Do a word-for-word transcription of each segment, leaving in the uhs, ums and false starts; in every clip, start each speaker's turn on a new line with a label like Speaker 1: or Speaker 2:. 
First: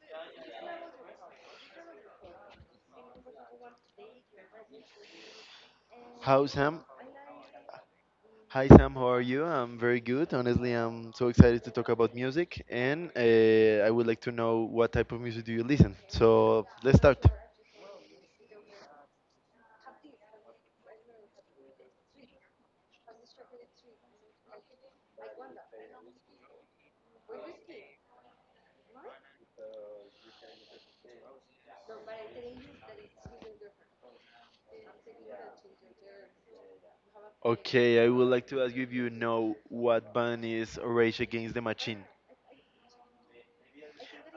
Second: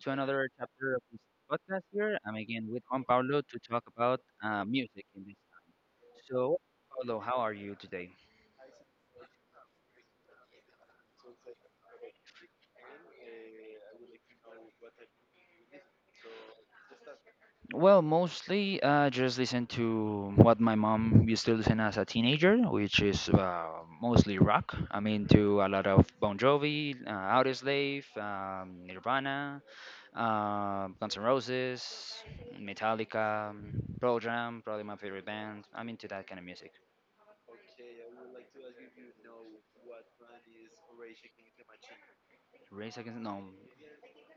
Speaker 1: to another chapter of this podcast here. I'm again with Juan Pablo to talk about uh, music in this.
Speaker 2: How
Speaker 1: So,
Speaker 2: Sam?
Speaker 1: Pablo, how are you today?
Speaker 2: Hi Sam, how are you? I'm very good. Honestly, I'm so excited to talk about music, and uh, I would like to know what type of music do you listen. So let's start.
Speaker 1: Well, mostly uh, just listen to what my mom used to listen as a teenager, which is uh, mostly rock. I'm into a lot of Bon Jovi, uh, Audioslave, um, Nirvana, uh, Guns N' Roses, Metallica, Pearl Jam, probably my favorite band. I'm into that kind of music.
Speaker 2: Okay, I would like to ask you if you know what band is Rage Against the Machine.
Speaker 1: Raise Against, no.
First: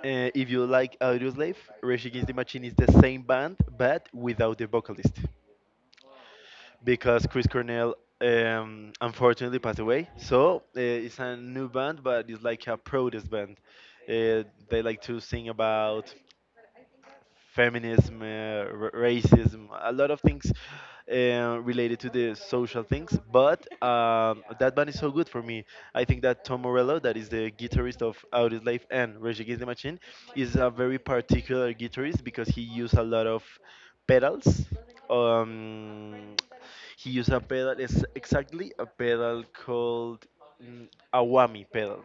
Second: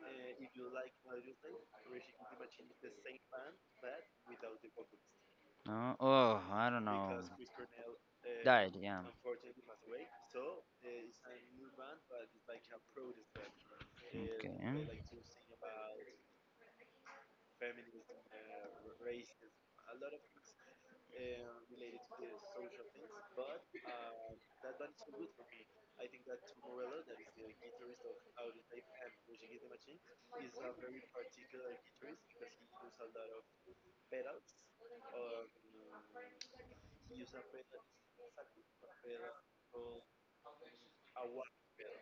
Speaker 2: Uh, if you like Audioslave, Rage Against the Machine is the same band but without the vocalist.
Speaker 1: No, oh, I don't know.
Speaker 2: Because Chris Cornell
Speaker 1: Died,
Speaker 2: um,
Speaker 1: yeah.
Speaker 2: unfortunately passed away. So uh, it's a new band, but it's like a protest band. Uh,
Speaker 1: Band.
Speaker 2: they
Speaker 1: Okay.
Speaker 2: like to sing about feminism, uh, r- racism, a lot of things uh, related to the social things. But um, that band is so good for me. I think that Tom Morello, that is the guitarist of Audioslave and Rage Against the Machine, is a very particular guitarist because he used a lot of pedals. Um, he used a pedal, it's exactly a pedal called mm, Awami pedal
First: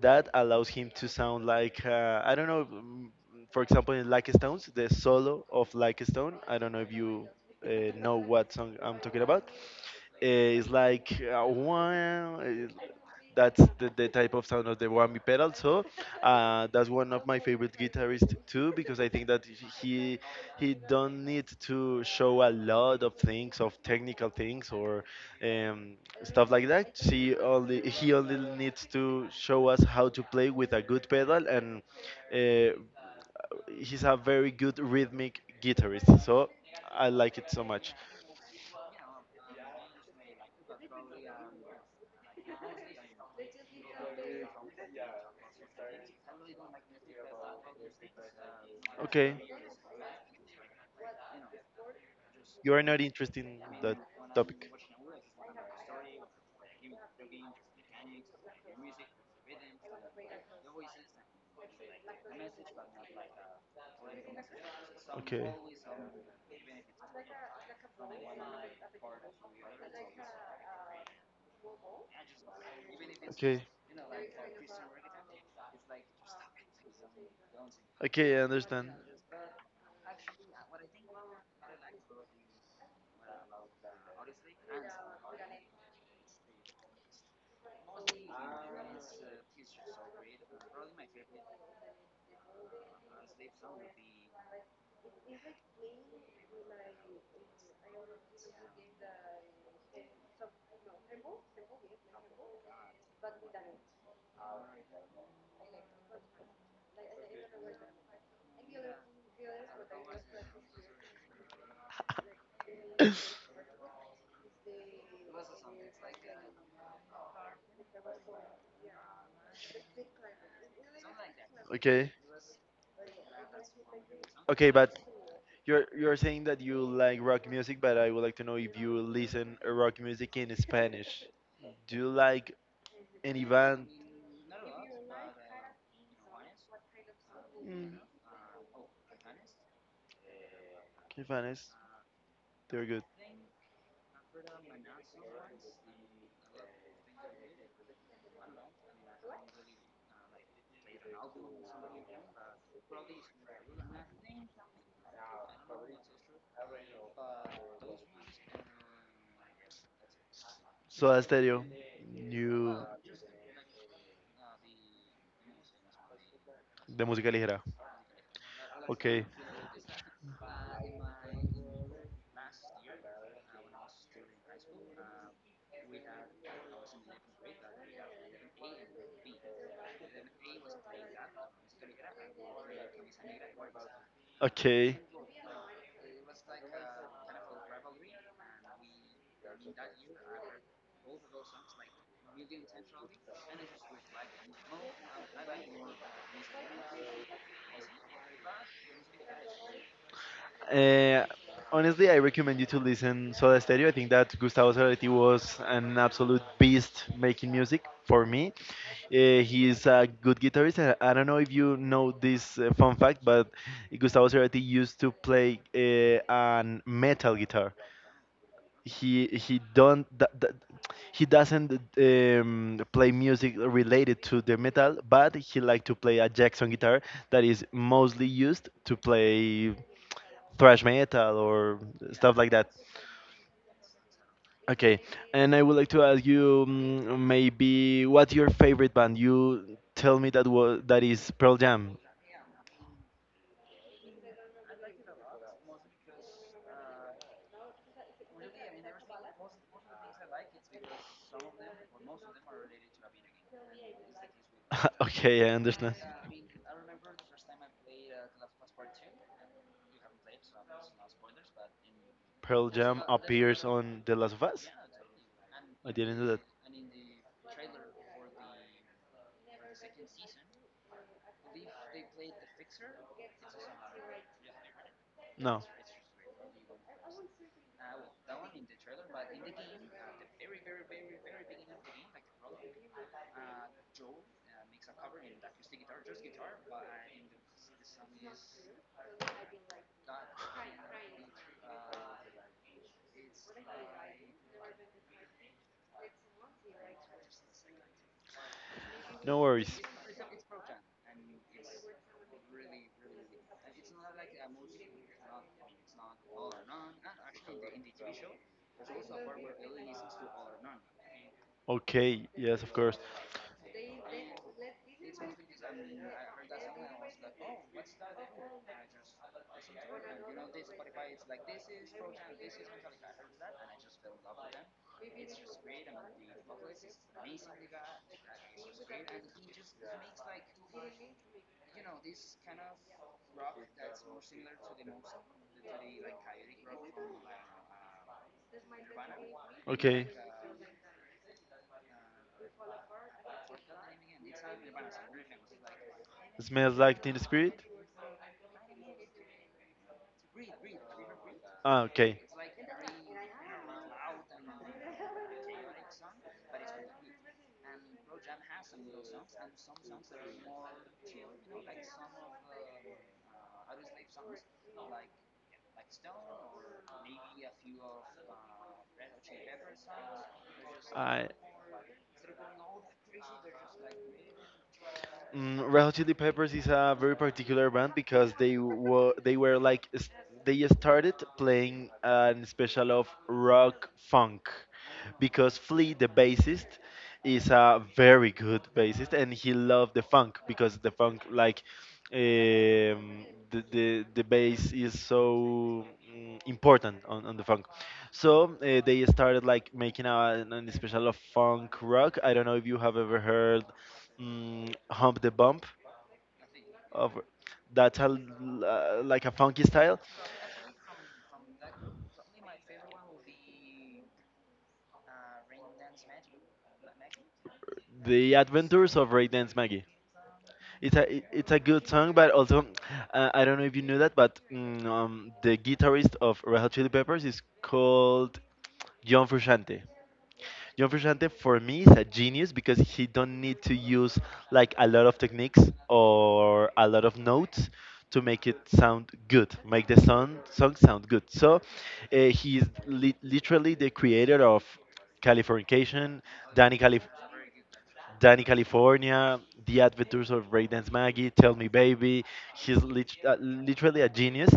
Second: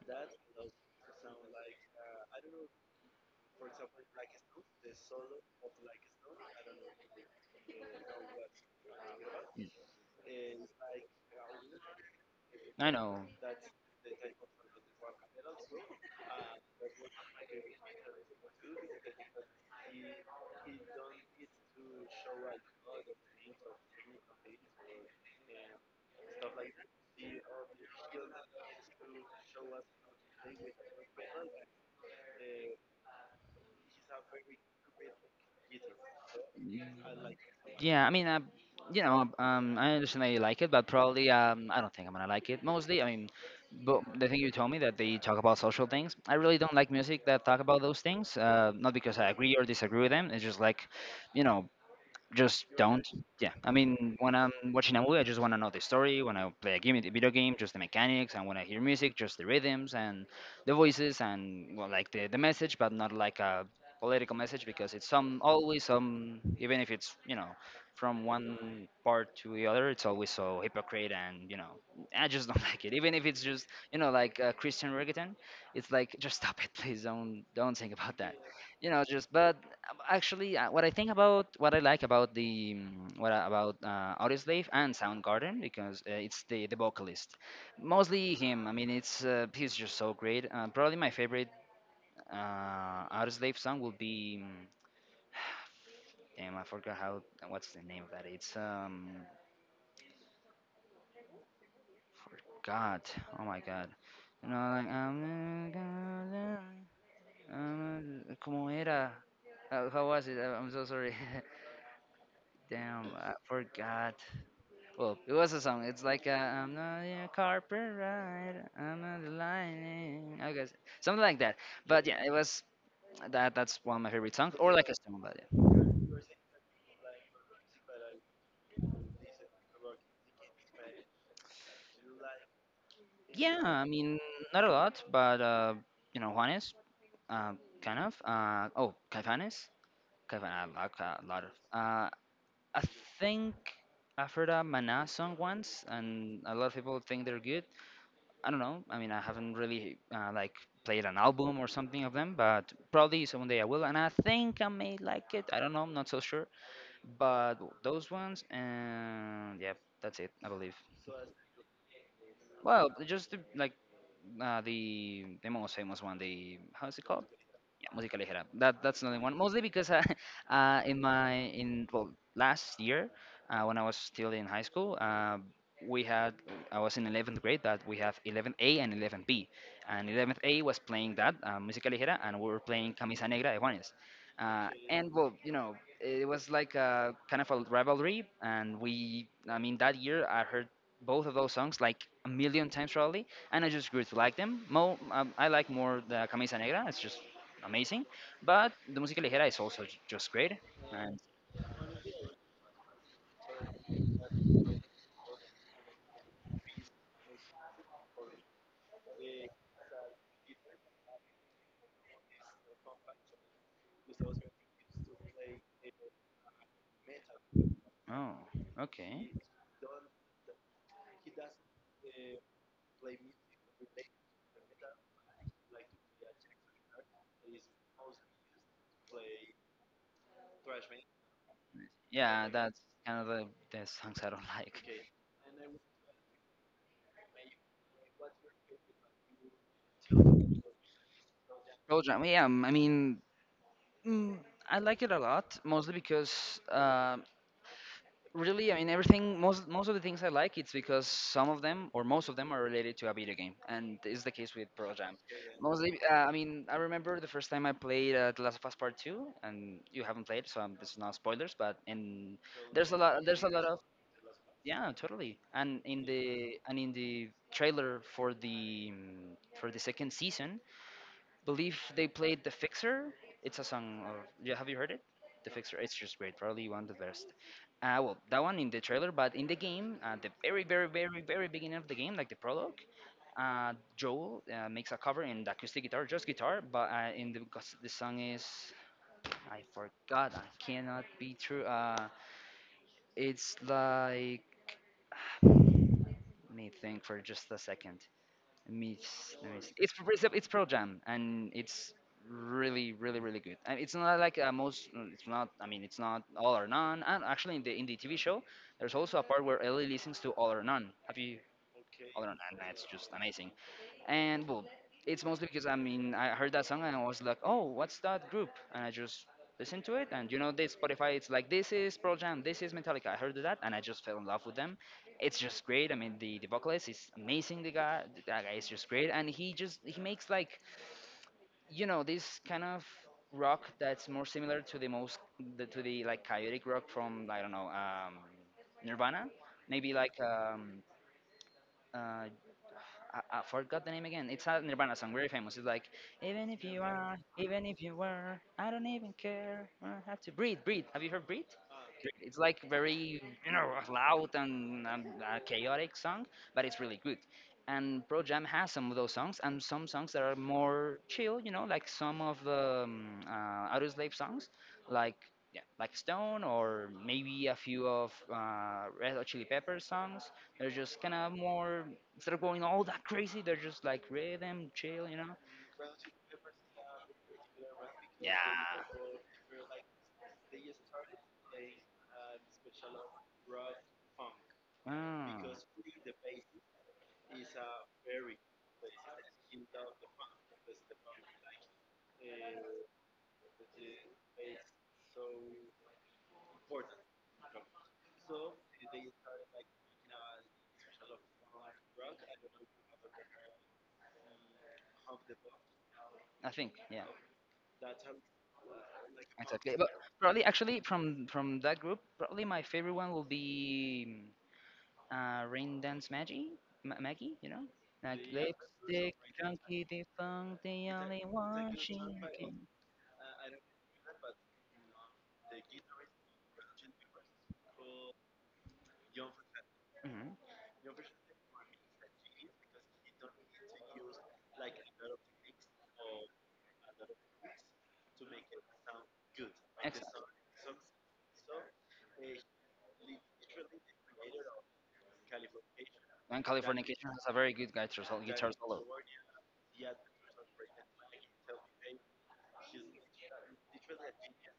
Speaker 2: that allows him to sound like uh, I don't know. mm, For example, in Like Stones, the solo of Like Stone. I don't know if you uh, know what song I'm talking about. Uh, it's like uh, one.
Speaker 1: I
Speaker 2: Eh,
Speaker 1: know.
Speaker 2: that's the, the type of sound of the whammy pedal. So uh, that's one of my favorite guitarists too, because I think that he he don't need to show a lot of things, of technical things or um, stuff like that. She only he only needs to show us how to play with a good pedal, and uh, he's a very good rhythmic guitarist. So I like it so much.
Speaker 1: Yeah, I mean, uh, you know, um, I understand that you like it, but probably um, I don't think I'm gonna like it mostly. I mean, but the thing you told me that they talk about social things, I really don't like music that talk about those things. Uh, not because I
Speaker 2: Okay,
Speaker 1: agree or disagree with them. It's just like, you know, just
Speaker 2: you are not
Speaker 1: don't.
Speaker 2: interested
Speaker 1: Yeah,
Speaker 2: in
Speaker 1: I
Speaker 2: that
Speaker 1: mean, when I'm
Speaker 2: topic.
Speaker 1: watching a movie, I just want to know the story. When I play a game, the video game, just the mechanics, and when I hear music, just the rhythms and the voices and well, like the, the message, but not like a political message because it's some
Speaker 2: Okay.
Speaker 1: always some even if it's you know from one part to the other, it's always so hypocrite and you know I just don't like it. Even if it's
Speaker 2: Okay.
Speaker 1: just you know like uh, Christian reggaeton, it's like just stop it, please don't don't think about that,
Speaker 2: Okay, I
Speaker 1: you
Speaker 2: understand.
Speaker 1: know. Just but um, actually, uh, what I think about what I like about the mm, what I- about uh, Audioslave and Soundgarden because uh, it's the the vocalist, mostly him. I mean, it's uh, he's just so great. Uh, probably my favorite uh, Audioslave song will be. Mm, damn, I forgot how. What's the name of that? It's um. Forgot. Oh my god. You know, like I'm. gonna- I'm gonna- Como era? How, how was it? Uh, I'm so sorry. Damn, I forgot. Well, it was a song. It's like i I'm not a carpet, I'm not lining. I guess something like that. But
Speaker 2: Okay.
Speaker 1: yeah, it was that. That's one of my favorite songs,
Speaker 2: Okay,
Speaker 1: or like a
Speaker 2: but
Speaker 1: song about it.
Speaker 2: you're you're saying that you like rock music, but I would like to know if you listen uh, rock music in Spanish. Do you like any
Speaker 1: Yeah, I
Speaker 2: band?
Speaker 1: mean, not a lot, but uh, you know, Juanes, uh, kind of. Uh, oh, Caifanes, Caifanes,
Speaker 2: ¿Qué
Speaker 1: a lot of.
Speaker 2: fans?
Speaker 1: Uh, I
Speaker 2: They're good.
Speaker 1: think I've heard a Mana song once, and a lot of people think they're good. I don't know. I mean, I haven't really uh, like played an album or something of them, but probably someday I will. And I think I may like it. I don't know. I'm not so sure. But those ones, and yeah, that's it. I believe.
Speaker 2: Soda Stereo. New
Speaker 1: Well, just the, like uh, the the most famous one. The how's
Speaker 2: de
Speaker 1: it called?
Speaker 2: música ligera.
Speaker 1: Yeah, música ligera. That that's another
Speaker 2: Okay.
Speaker 1: one. Mostly because I, uh, in my in well last year, uh, when I was still in high school, uh, we had I was in eleventh grade that we have eleven A and eleven B, and eleventh A was playing that uh, música ligera, and we were playing Camisa Negra de Juanes. Uh,
Speaker 2: Okay.
Speaker 1: and well, you know, it was like a, kind of a rivalry, and we, I mean, that year I heard both of those songs like a million times probably, and I just grew to like them. Mo, um, I like more the Camisa Negra. It's just amazing. But the música ligera is also j- just great. And
Speaker 2: Uh, Honestly, I recommend you to listen Soda Stereo. I think that Gustavo Cerati was an absolute beast making music for me. Uh, he is a good guitarist. And I don't know if you know this uh, fun fact, but Gustavo Cerati used to play uh, an metal guitar.
Speaker 1: oh,
Speaker 2: He
Speaker 1: okay,
Speaker 2: he don't th- th- he doesn't um, play music related to the metal, but he like to play a Jackson guitar that is mostly used to play thrash metal or stuff
Speaker 1: yeah,
Speaker 2: like that.
Speaker 1: that's kind of the, the songs I don't like.
Speaker 2: Okay, and I would like to ask you mm, maybe what's your favorite band? You tell me that was that is Pearl Jam.
Speaker 1: Jam, yeah, um, I mean, mm, I like it a lot, mostly because uh, really, I mean everything most most of the things I like it's because some of them or most of them are related to a video game and is the case with Pearl Jam,
Speaker 2: Okay, I understand.
Speaker 1: mostly uh, I mean I remember the first time I played uh, The Last of Us Part two, and you haven't played so um, this is not spoilers but in
Speaker 2: Pearl
Speaker 1: there's a
Speaker 2: Jam
Speaker 1: lot there's a
Speaker 2: appears
Speaker 1: lot of
Speaker 2: on The Last of Us?
Speaker 1: yeah totally and
Speaker 2: I
Speaker 1: in
Speaker 2: didn't know that.
Speaker 1: the and in the trailer for the mm, for the second season believe they played The Fixer. It's a song of. Yeah, have you heard it? The
Speaker 2: No,
Speaker 1: Fixer. It's just great. Probably one of the best. Uh, well, that one in the trailer, but in the game, at the very, very, very, very beginning of the game, like the prologue, uh, Joel uh, makes a cover in the acoustic guitar, just guitar, but uh, in the because the song is I forgot. I cannot be true. Uh, it's like. Let me think for just a second. Let let me
Speaker 2: no
Speaker 1: s-
Speaker 2: worries.
Speaker 1: It's it's it's Pearl Jam, and it's really really really good. And it's not like uh, most. It's not. I mean, it's not all or none. And actually, in the in the T V show, there's also a part where Ellie listens to all or none. Have you all or
Speaker 2: Okay,
Speaker 1: none? And
Speaker 2: yes, of
Speaker 1: that's
Speaker 2: course.
Speaker 1: just amazing. And well, it's mostly because I mean I heard that song and I was like, oh, what's that group? And I just listened to it, and you know, this Spotify, it's like this is Pearl Jam, this is Metallica. I heard that, and I just fell in love with them. It's just great. I mean, the the vocalist is amazing. The guy, that guy is just great, and he just he makes like you know this kind of rock that's more similar to the most the, to the like chaotic rock from I don't know um, Nirvana, maybe
Speaker 2: Okay,
Speaker 1: like um, uh, I, I forgot the name again. It's a Nirvana song, very famous. It's like, even if
Speaker 2: smells
Speaker 1: you
Speaker 2: like
Speaker 1: are,
Speaker 2: Teen Spirit.
Speaker 1: even if you were, I don't even care. I have to breathe, breathe. Have you heard breathe?
Speaker 2: Ah, okay.
Speaker 1: It's like very you know loud and, and uh, chaotic song, but it's really good. And Pro Jam has some of those songs and some songs that are more chill, you know, like some of the um, uh, Audio Slave songs, like yeah, like Stone, or maybe a few of uh, Red Hot Chili Peppers songs. They're just kind
Speaker 2: I
Speaker 1: of more instead of going all that crazy, they're just like rhythm, chill, you know.
Speaker 2: Mm, Red Hot Chili Peppers is a very particular band
Speaker 1: Yeah.
Speaker 2: because they were they were like s- they started playing an special of rock funk
Speaker 1: Mm,
Speaker 2: because Flea the bassist is a very good bassist and he loved the funk because the funk like um, the, the the bass is so mm, important on, on the funk. So uh, they started like making a, an special of funk rock. I don't know if you have ever heard mm, Hump the Bump
Speaker 1: I think, yeah,
Speaker 2: of that's a, l- uh, like a funky
Speaker 1: exactly. But
Speaker 2: style.
Speaker 1: probably, actually, from from that group, probably my favorite one will be mm, uh, Rain Dance Maggie, Ma- Maggie, you know, like
Speaker 2: The Adventures
Speaker 1: lipstick
Speaker 2: of Ray Dance
Speaker 1: junkie,
Speaker 2: Maggie,
Speaker 1: the funk, the
Speaker 2: it's a
Speaker 1: only
Speaker 2: it- it's a
Speaker 1: one
Speaker 2: good
Speaker 1: she.
Speaker 2: song but also uh, I don't know if you knew that but mm, um, the guitarist of Red Hot Chili Peppers is called John Frusciante.
Speaker 1: Mhm.
Speaker 2: John Frusciante for me is a genius because he don't need to use like a lot of techniques or a lot of notes to make it sound good, make the
Speaker 1: Excellent.
Speaker 2: song song sound good. So uh, he is li- literally the creator of Californication,
Speaker 1: And
Speaker 2: Danny Calif
Speaker 1: Californication has a very good guitar solo.
Speaker 2: Danny
Speaker 1: guitar solo.
Speaker 2: California, The Adventures of Raydance Maggie, Tell Me Baby. He's lit- uh, literally a genius.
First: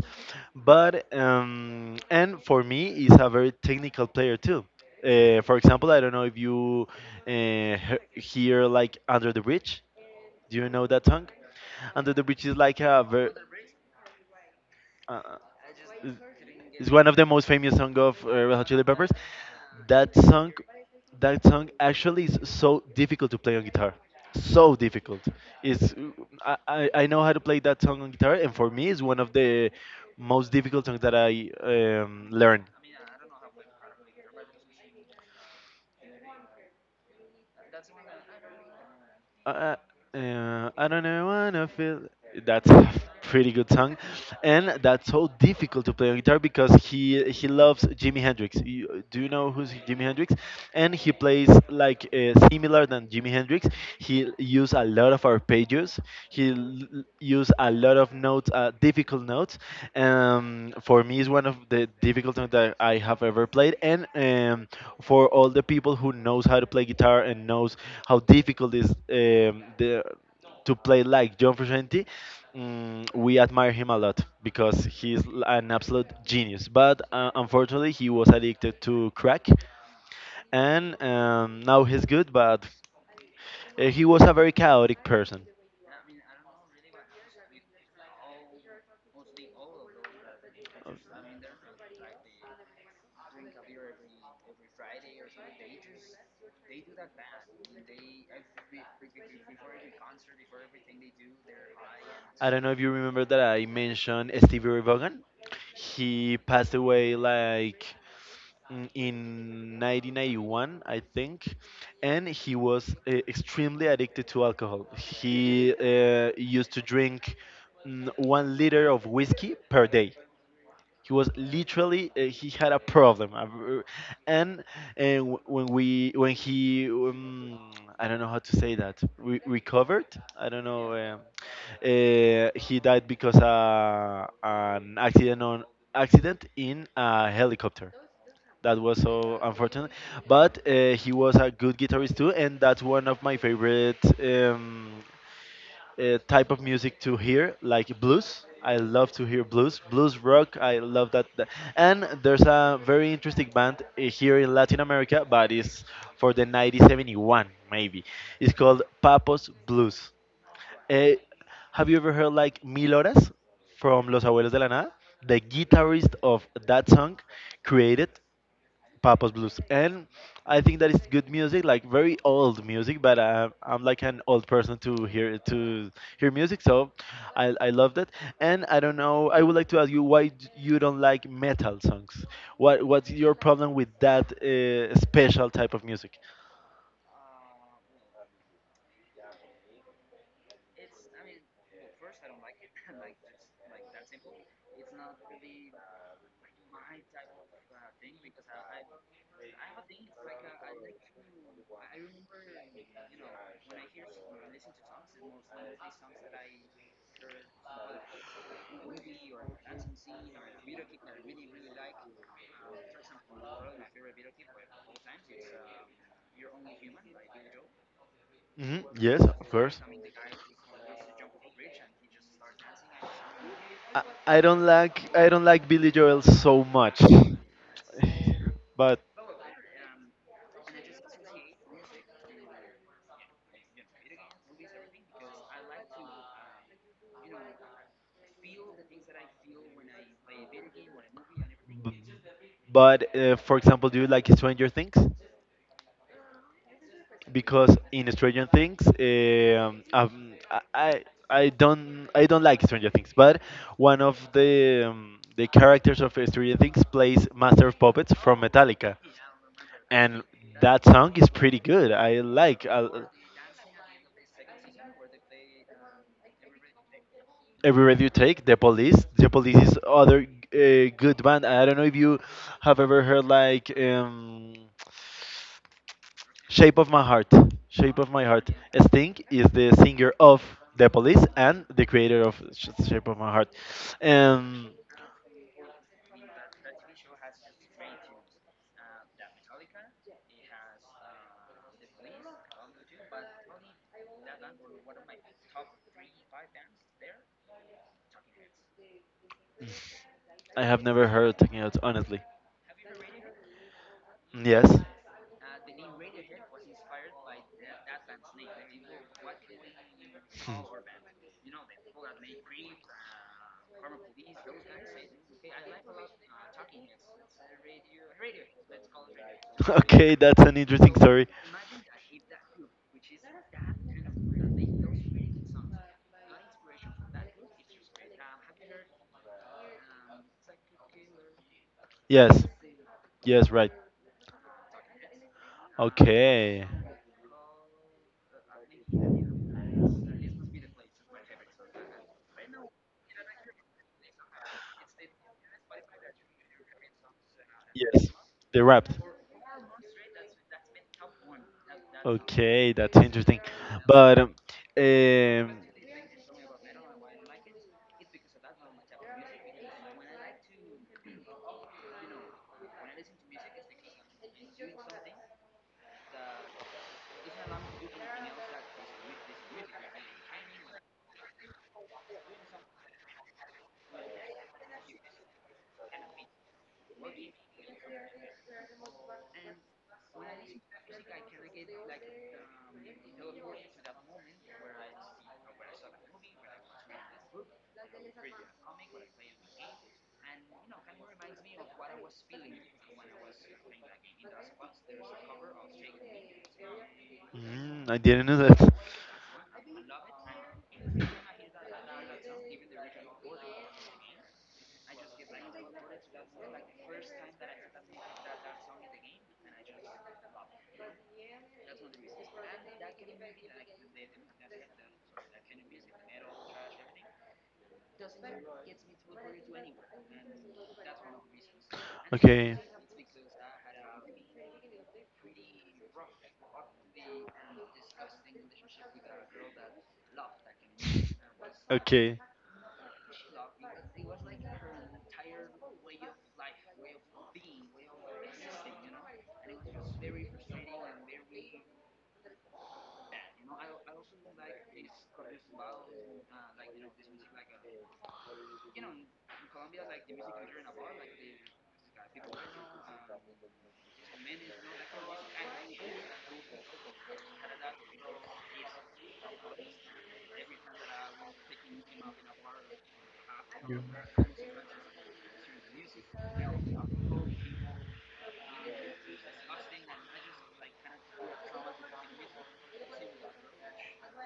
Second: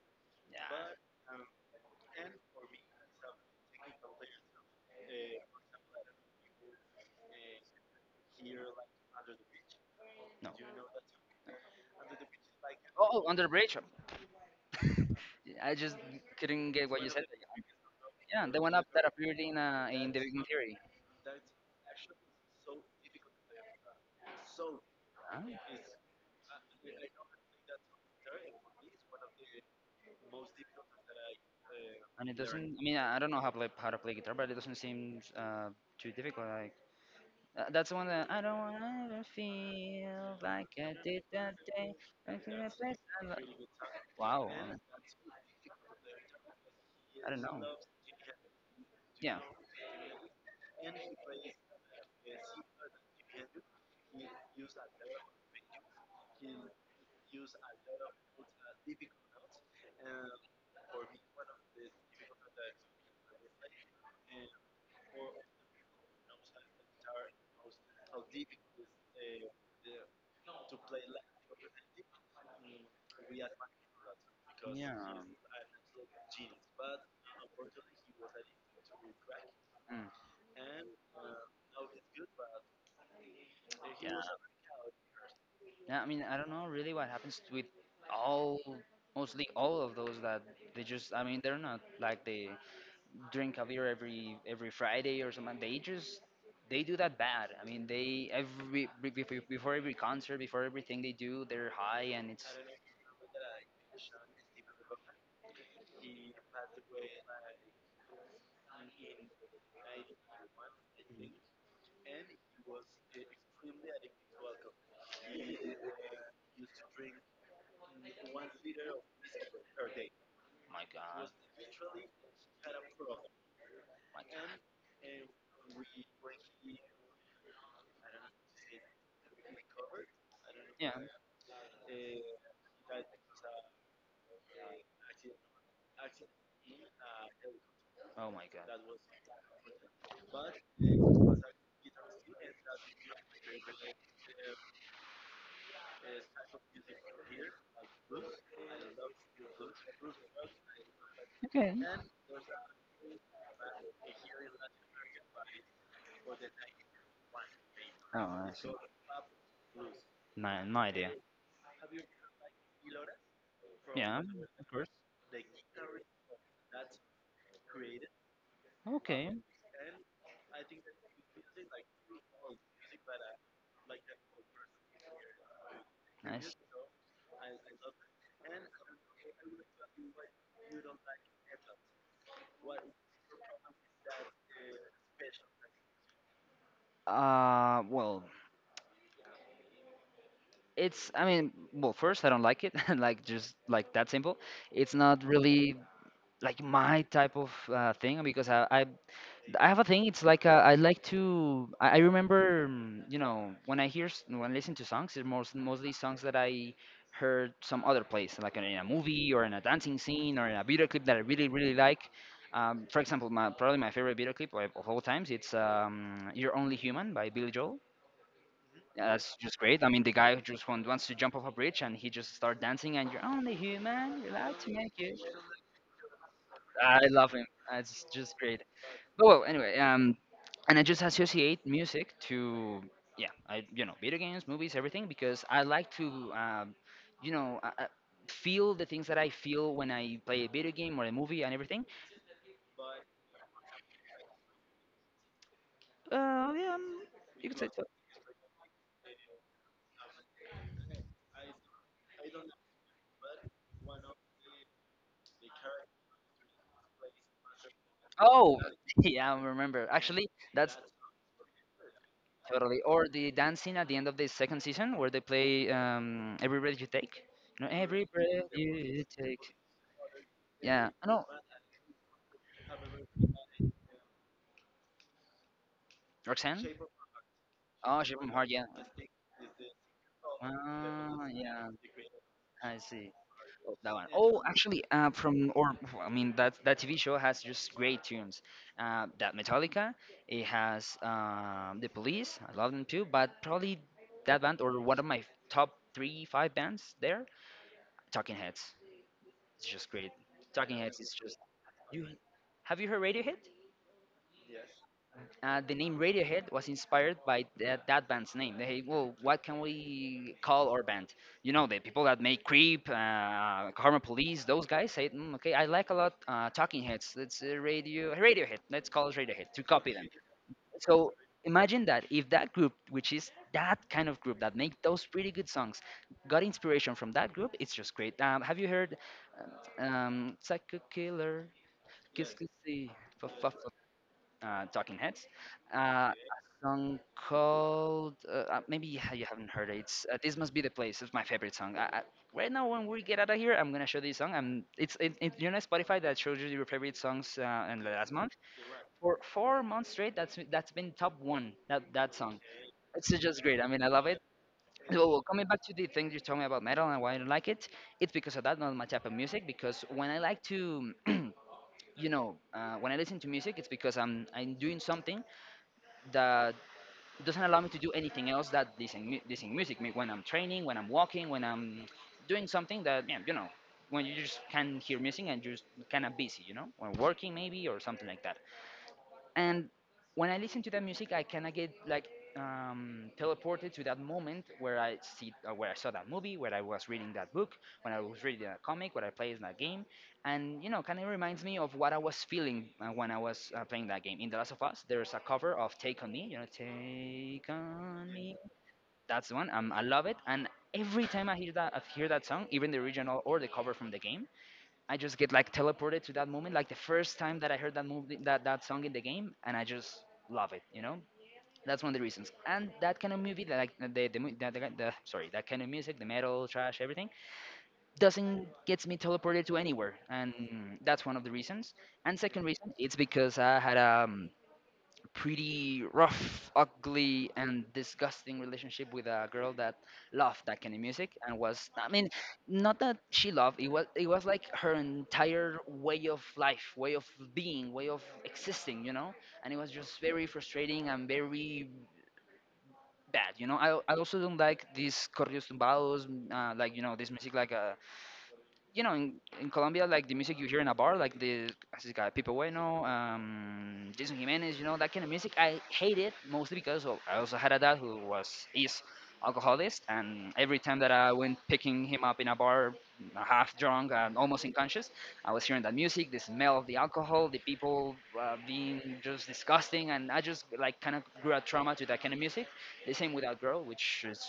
Speaker 1: Yeah.
Speaker 2: But, um, and for me, he's a very technical player too. Uh, for example, I don't know if you uh, he- hear like Under the Bridge.
Speaker 1: No.
Speaker 2: Do you know that song? Under the Bridge is like a
Speaker 1: Oh, oh,
Speaker 2: ver-
Speaker 1: under the bridge.
Speaker 2: uh,
Speaker 1: I just couldn't
Speaker 2: is
Speaker 1: get
Speaker 2: is
Speaker 1: what
Speaker 2: one
Speaker 1: you
Speaker 2: of the most famous song
Speaker 1: said.
Speaker 2: of uh,
Speaker 1: Yeah,
Speaker 2: Red
Speaker 1: the
Speaker 2: Hot
Speaker 1: one
Speaker 2: Chili
Speaker 1: up that
Speaker 2: Peppers.
Speaker 1: appeared in uh, in
Speaker 2: That
Speaker 1: The Big Bang
Speaker 2: song,
Speaker 1: Theory.
Speaker 2: that song actually is so difficult to play on guitar. So difficult.
Speaker 1: Huh?
Speaker 2: It's I, I I know how to play that song on guitar, and for me, it's one of the most difficult songs that I um,
Speaker 1: And it
Speaker 2: learned.
Speaker 1: doesn't. I mean, I I don't know how to play, how to play guitar, but it doesn't seem uh, too difficult. Like uh, that's the one that I don't wanna ever
Speaker 2: uh, uh,
Speaker 1: feel like
Speaker 2: uh, I
Speaker 1: I
Speaker 2: don't
Speaker 1: did
Speaker 2: know, I
Speaker 1: that
Speaker 2: don't
Speaker 1: day.
Speaker 2: feel.
Speaker 1: Back in that
Speaker 2: That's a
Speaker 1: place I lo-"
Speaker 2: pretty good song,
Speaker 1: Wow, I, mean,
Speaker 2: and that's so difficult to play on guitar because
Speaker 1: I
Speaker 2: he
Speaker 1: don't
Speaker 2: he
Speaker 1: know.
Speaker 2: loves Jimi Hendrix. You, do you
Speaker 1: Yeah,
Speaker 2: know who's Jimi Hendrix? And he plays like uh, similar than Jimi Hendrix. He use a lot of arpeggios. He l- use a lot of notes, uh, difficult notes, um, for me, it's one of the difficult things that I have ever played, and um, for all the people who knows how to play guitar and knows how difficult is um, the, to play like John Frusciante, um, we admire him a lot because
Speaker 1: yeah.
Speaker 2: he's l- an absolute genius. But uh, unfortunately, he was addicted to crack,
Speaker 1: Mm.
Speaker 2: and um, now he's good, but uh, he was a very chaotic person.
Speaker 1: Yeah, I mean, I don't know really what happens with all, mostly all of those that they just, I mean, they're not like the drink a beer every every Friday or something. They just they do that bad. I mean, they every be- be- before every concert, before everything they do, they're high and it's
Speaker 2: I don't know if you remember that I mentioned Stevie Ray Vaughan. He passed away like mm, in nineteen ninety-one, I think, and he was uh, extremely addicted to alcohol. He uh, used to drink mm, one liter of whiskey per day.
Speaker 1: my
Speaker 2: He
Speaker 1: god,
Speaker 2: was literally uh, he had a problem a v-
Speaker 1: my god,
Speaker 2: and uh, wh- when we when he um, I don't know how to say that re- recovered. I don't
Speaker 1: yeah,
Speaker 2: know, uh, uh, he died because uh, an accident on accident in a helicopter
Speaker 1: oh my god.
Speaker 2: that was so unfortunate. But uh, he was a good guitarist too and that's one of my favorite um, uh, type of music to hear, like blues. I love to hear blues, blues rock. I love that. that-
Speaker 1: Okay.
Speaker 2: And there's a very interesting band uh, here in Latin America, but it's for the nineteen seventy-one maybe.
Speaker 1: Oh, I
Speaker 2: It's
Speaker 1: see.
Speaker 2: called Papos Blues.
Speaker 1: No, no idea.
Speaker 2: Eh, have you ever heard like Mil Horas from
Speaker 1: Yeah,
Speaker 2: Los Abuelos de la
Speaker 1: of course.
Speaker 2: Nada? The guitarist of that song created Papa's
Speaker 1: Okay,
Speaker 2: Blues, and I think that it's good music, like very old music. But I'm, I'm like an old person to hear to hear
Speaker 1: nice.
Speaker 2: music, so I I loved it. And I don't know. I would like to ask you why d- you don't like metal songs. What what's your problem with that uh, special type of music?
Speaker 1: Uh, well, it's i mean well first I don't like it like just like that simple, it's not really like my type of uh, thing because I, I I have a thing it's like uh, I like to I, I remember mm, you know when i hear s- when I listen to songs it's most, mostly songs that I heard some other place like in a movie or in a dancing scene or in a video clip that I really really like um, for example my probably my favorite video clip of of all times it's um, you're only human by Billy Joel,
Speaker 2: Hmm.
Speaker 1: yeah,
Speaker 2: Yes,
Speaker 1: that's
Speaker 2: of
Speaker 1: just
Speaker 2: course.
Speaker 1: great. I mean, the guy who just want, wants to jump off a bridge and he just start dancing, and you're only
Speaker 2: I,
Speaker 1: human. You're
Speaker 2: I
Speaker 1: allowed
Speaker 2: don't
Speaker 1: to make
Speaker 2: like
Speaker 1: it.
Speaker 2: I don't like Billy Joel so
Speaker 1: I
Speaker 2: much,
Speaker 1: love him. That's just great.
Speaker 2: but
Speaker 1: But well, anyway, um, and I just associate music to yeah, I you know video games, movies, everything because I like to um, you know uh, uh, feel the things that I feel when I play a video game or a movie and everything.
Speaker 2: B- but uh, for example, do you like Stranger Things?
Speaker 1: Uh, yeah, um, you could say
Speaker 2: Because
Speaker 1: so.
Speaker 2: in Stranger Things, um, um, I I I don't I don't like Stranger Things, but one of the um, the characters of Stranger Things plays Master of Puppets from
Speaker 1: Oh,
Speaker 2: Metallica,
Speaker 1: yeah, I remember.
Speaker 2: and
Speaker 1: Actually, that's
Speaker 2: that song is pretty good. I like.
Speaker 1: totally.
Speaker 2: I,
Speaker 1: Or the dancing at the end of the second season where they play um, Every Breath You Take. You know,
Speaker 2: every
Speaker 1: Every
Speaker 2: radio
Speaker 1: Breath
Speaker 2: take the
Speaker 1: You
Speaker 2: police. The
Speaker 1: Take.
Speaker 2: police is other
Speaker 1: Yeah.
Speaker 2: uh,
Speaker 1: I
Speaker 2: good
Speaker 1: know.
Speaker 2: band. I don't know if you have ever heard like um
Speaker 1: Roxanne?
Speaker 2: Shape of My Heart. Shape
Speaker 1: Oh,
Speaker 2: of
Speaker 1: Shape of
Speaker 2: My
Speaker 1: My Heart,
Speaker 2: Heart.
Speaker 1: yeah.
Speaker 2: Sting is the singer of The
Speaker 1: Ah,
Speaker 2: Police and
Speaker 1: yeah,
Speaker 2: the creator of Sh-
Speaker 1: I see.
Speaker 2: Shape of My Heart.
Speaker 1: Oh, that one. Oh,
Speaker 2: And
Speaker 1: actually, uh, from or I mean that that T V show has just great tunes. Uh, that Metallica, it has um, the Police. I love them too, but probably that band or one of my top three, five bands there, Talking Heads. It's just great.
Speaker 2: I
Speaker 1: Talking
Speaker 2: have
Speaker 1: Heads.
Speaker 2: never heard Talking Heads,
Speaker 1: You
Speaker 2: honestly.
Speaker 1: have you heard Radiohead?
Speaker 2: Yes.
Speaker 1: Uh, the name Radiohead was inspired by that, that band's name. They, well, what can we
Speaker 2: Hmm.
Speaker 1: call our band? You know, the people that make Creep, uh, Karma Police, those guys said, mm, okay, I like a lot uh, Talking Heads. Let's uh, radio Radiohead. Let's call it Radiohead to copy them.
Speaker 2: Okay, that's an interesting
Speaker 1: So
Speaker 2: story.
Speaker 1: imagine that if that group, which is that kind of group that make those pretty good songs, got inspiration from that group, it's just great. Um, have you heard um, Psycho Killer? Kiss
Speaker 2: Yes.
Speaker 1: Kiss See.
Speaker 2: Yes, right.
Speaker 1: uh, Talking Heads. Uh, a
Speaker 2: Okay.
Speaker 1: song called uh, uh, maybe you ha- you haven't heard it. It's, uh, this must be the place. It's my favorite song. I, I, right now, when we get out of here, I'm gonna show this song. I'm it's it, it, you know Spotify that shows you your favorite songs uh, in the
Speaker 2: Yes.
Speaker 1: last month
Speaker 2: The rap.
Speaker 1: for four months straight. That's that's been top one. That that song.
Speaker 2: Okay, that's
Speaker 1: It's
Speaker 2: interesting.
Speaker 1: just great. I mean, I love it.
Speaker 2: But um,
Speaker 1: So, well, coming
Speaker 2: um,
Speaker 1: back to the thing you told me about metal and why I don't like it, it's because of that, not my type of music. Because when I like to you know, uh, when I listen to music, it's because I'm I'm doing something that doesn't allow me to do anything else that listen mu- listen music. Me- When I'm training, when I'm walking, when I'm doing something that yeah, you know, when you just can hear music and just kind of busy, you know, or working maybe or something like that, and when I listen to that music, I kind of get like um, teleported to that moment where i see uh, where i saw that movie, where I was reading that book, when I was reading that comic, where I played that game, and you know, kind of reminds me of what I was feeling uh, when I was uh, playing that game. In The Last of Us there's a cover of Take On Me. You know, take
Speaker 2: mm, I
Speaker 1: on
Speaker 2: didn't
Speaker 1: me
Speaker 2: know that.
Speaker 1: that's the one. um, I love it, and every time i hear that I hear that song, even the original or the cover from the game, I just get like teleported to that moment, like the first time that I heard that movie, that that song in the game, and I just love it. You know, that's one of the reasons. And that kind of movie, that like the the, mu- the, the, the sorry, that kind of music, the metal, trash, everything, doesn't gets me teleported to anywhere, and that's one of the reasons. And second
Speaker 2: Okay.
Speaker 1: reason, it's because I had a pretty rough, ugly, and disgusting relationship with a girl that loved that kind of music and was, I mean,
Speaker 2: Okay.
Speaker 1: not that she loved it, was it was like her entire way of life, way of being, way of existing, you know, and it was just very frustrating and very bad, you know. I I also don't like these corridos tumbados, uh, like you know this music like a you know, in, in Colombia, like the music you hear in a bar, like the as this guy Pipo Bueno, um, Jason Jimenez, you know, that kind of music. I hate it mostly because, well, I also had a dad who was is alcoholic, and every time that I went picking him up in a bar, half drunk and almost unconscious, I was hearing that music, the smell of the alcohol, the people uh, being just disgusting, and I just like kind of grew a trauma to that kind of music. The same with that girl, which is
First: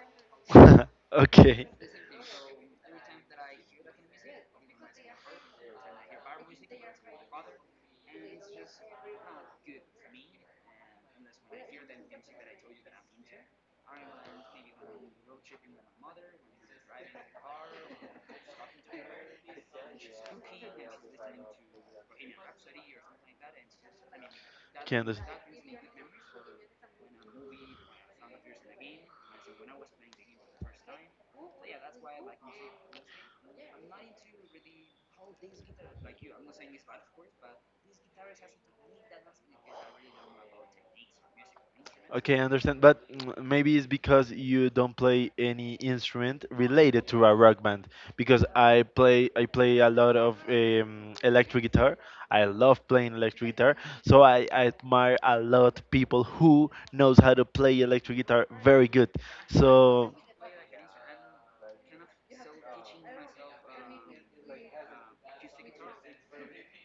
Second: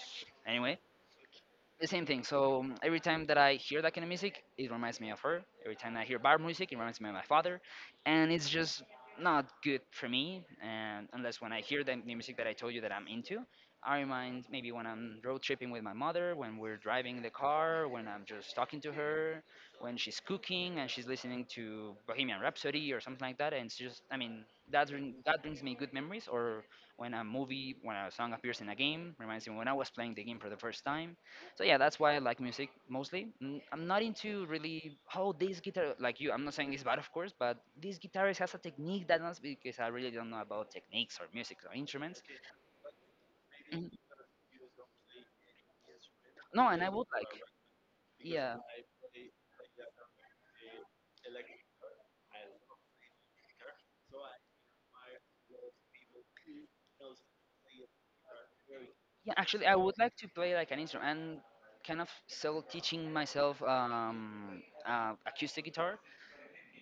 Speaker 1: anyway
Speaker 2: Okay. the
Speaker 1: the same thing. So um, every time that I hear that kind of music, it reminds me of her. Every time I hear bar music, it reminds me of my father, and it's just not good for me. And unless when I hear the the music that I told you that I'm into, I remind maybe when I'm road tripping with my mother, when we're driving the car, when I'm just talking to her, when she's cooking and she's listening to Bohemian Rhapsody or something like that. And it's just, I mean, that
Speaker 2: Can't
Speaker 1: bring,
Speaker 2: this?
Speaker 1: that brings me good memories. Or when a movie, when a song appears in a game, reminds me when I was playing the game for the first time. So yeah, that's why I like music mostly. Mm, I'm not into really how this guitar like you. I'm not saying this bad, of course, but this guitarist has a technique that not because I really don't know about techniques or music or instruments.
Speaker 2: Okay, I understand. But mm, maybe it's
Speaker 1: Mhm.
Speaker 2: because you don't play any instrument
Speaker 1: No, and I
Speaker 2: related
Speaker 1: would
Speaker 2: to a
Speaker 1: like,
Speaker 2: rock band. Because
Speaker 1: yeah,
Speaker 2: I play, I play a lot of um, electric guitar. I love playing electric guitar. So I, I admire a lot people who knows how to play electric guitar very good.
Speaker 1: yeah. Actually, I would
Speaker 2: So
Speaker 1: like to play like an instrument and kind of self teaching myself um, uh, acoustic guitar.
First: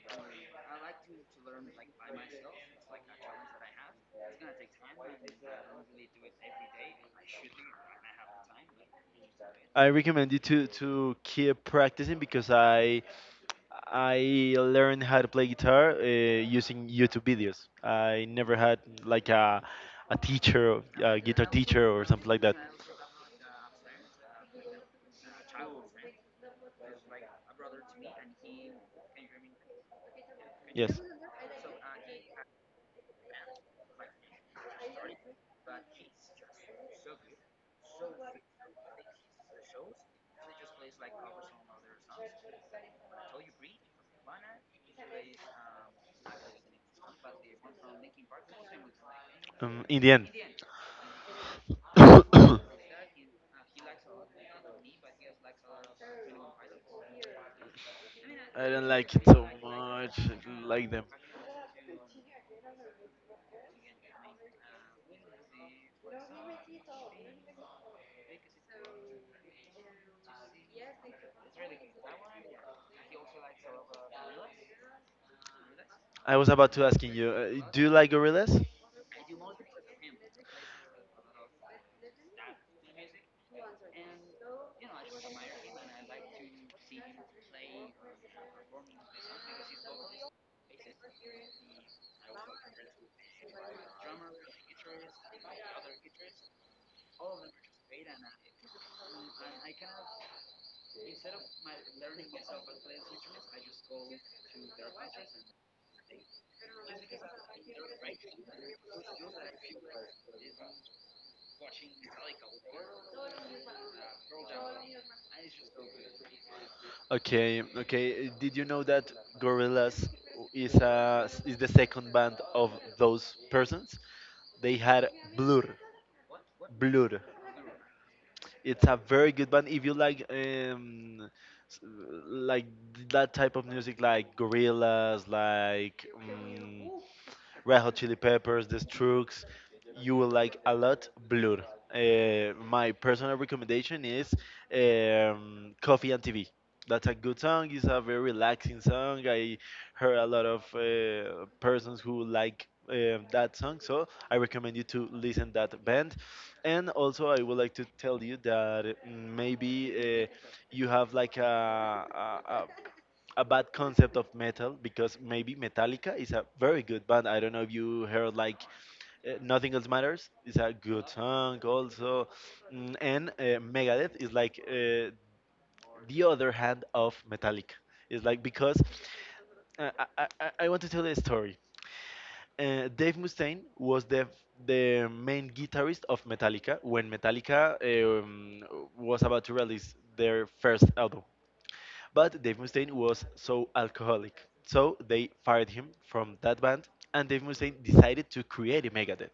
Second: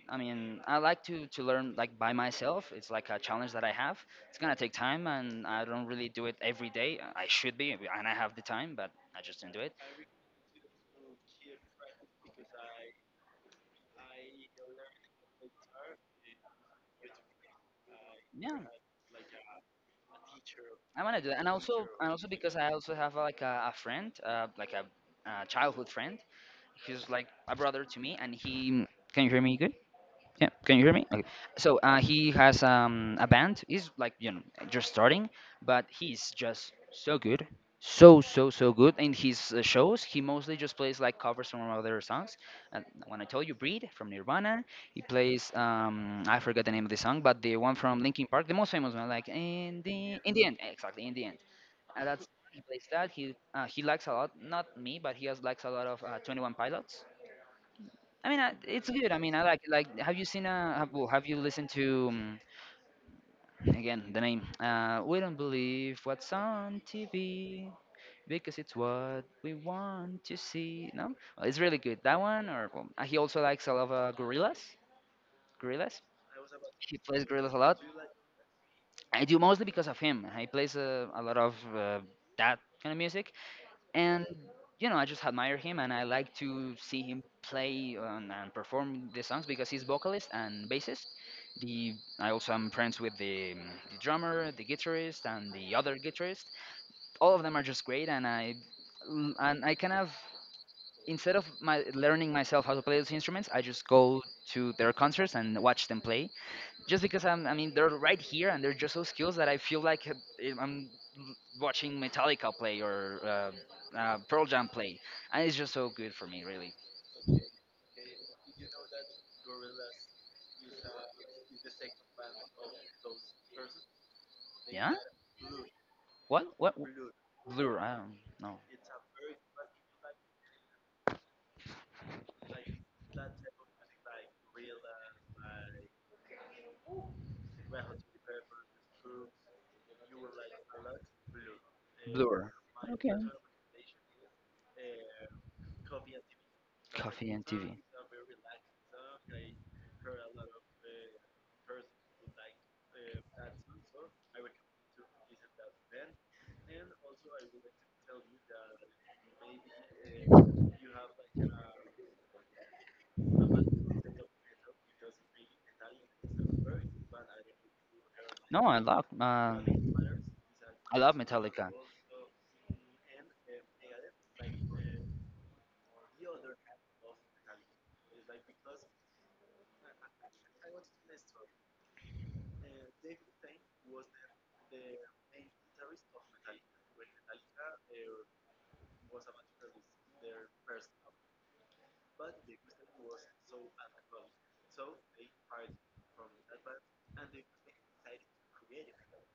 Speaker 1: I mean, I like to to learn like by myself. It's like a challenge that I have. It's gonna take time, and I don't really do it every day. I should be, and I have the time, but I just don't do it.
Speaker 2: I recommend you to to keep practicing because I I learned how to play guitar uh, using YouTube videos. I
Speaker 1: Yeah,
Speaker 2: never had like a a teacher,
Speaker 1: I want
Speaker 2: a
Speaker 1: to do that.
Speaker 2: guitar
Speaker 1: And also,
Speaker 2: teacher or
Speaker 1: and also
Speaker 2: something like
Speaker 1: because
Speaker 2: that.
Speaker 1: I also have uh, like a, a friend, uh, like a, uh childhood friend. He's like a brother to me, and he. Can you hear me good? Yeah, can you hear
Speaker 2: Yes.
Speaker 1: me? Okay. Okay. So uh, he has um, a band. He's like you know just starting, but he's just so good, so so so good in his uh, shows. He mostly just plays like covers from other songs. And when I told you "Breed" from Nirvana, he plays um, I forgot the name of the song, but the one from Linkin Park, the most famous one, like in
Speaker 2: Um, in the
Speaker 1: the
Speaker 2: end.
Speaker 1: in the end, exactly in the end. And that's
Speaker 2: I
Speaker 1: he plays that. He uh, he likes a lot, not me, but he has likes a lot of uh, Twenty One Pilots. I mean, I,
Speaker 2: don't
Speaker 1: it's good.
Speaker 2: like
Speaker 1: I
Speaker 2: it
Speaker 1: mean, I
Speaker 2: so
Speaker 1: like like. Have
Speaker 2: much.
Speaker 1: you
Speaker 2: I
Speaker 1: seen
Speaker 2: don't
Speaker 1: a?
Speaker 2: like
Speaker 1: Have,
Speaker 2: them.
Speaker 1: well, have you listened to um, again the name? Uh, we don't believe what's on T V because it's what we want to see. No, well, it's really good. That one, or well, uh, he also likes a lot of uh, gorillas. Gorillas.
Speaker 2: I was about to
Speaker 1: He
Speaker 2: asking
Speaker 1: plays
Speaker 2: you,
Speaker 1: gorillas a
Speaker 2: uh,
Speaker 1: lot.
Speaker 2: do you like gorillas?
Speaker 1: I do mostly because of him. He plays uh, a lot of uh, that kind of music. And you know, I just admire him and I like to see him play and, and perform the songs because he's vocalist and bassist. The I also am friends with the, um, the drummer, the guitarist, and the other guitarist. All of them are just great, and i l- and I kind of, instead of my learning myself how to play those instruments, I just go to their concerts and watch them play, just because I'm, I mean, they're right here and they're just so skills that I feel like uh, eh, I'm l- watching Metallica play or uh, uh, Pearl Jam play, and it's just so good for me, really.
Speaker 2: Okay, okay. Did you know that Gorillaz is a is the second band of those persons? They
Speaker 1: Yeah?
Speaker 2: had Blur.
Speaker 1: What? What?
Speaker 2: Blur.
Speaker 1: Blur? I don't know.
Speaker 2: It's a very good band. If you like um s- like that type of music, like Gorillaz, like mm Red Hot Chili Peppers, The Strokes. You will like a lot Blur.
Speaker 1: Blur.
Speaker 2: Uh, my personal recommendation is um, Coffee and T V. That's a
Speaker 1: Coffee
Speaker 2: good
Speaker 1: and
Speaker 2: song.
Speaker 1: T V.
Speaker 2: It's a very relaxing song. I heard a lot of uh, persons who like um that song, so I recommend you to listen that band. And also, I would like to tell you that uh, maybe uh, you have like a, a, a a bad concept of metal because maybe Metallica is a very good band. I don't know if you heard like
Speaker 1: No, I love.
Speaker 2: uh,
Speaker 1: Uh,
Speaker 2: Nothing Else Matters is a
Speaker 1: I
Speaker 2: good
Speaker 1: love
Speaker 2: song
Speaker 1: Metallica.
Speaker 2: also. Mm, and uh, Megadeth is like uh, the other hand of Metallica. It's like because uh, I, I, I I want to tell a story. Uh, Dave Mustaine was the the main guitarist of Metallica when Metallica um, was about to release their first album. But Dave Mustaine was so alcoholic, so they fired him from that band, and Dave Mustaine decided to create a Megadeth.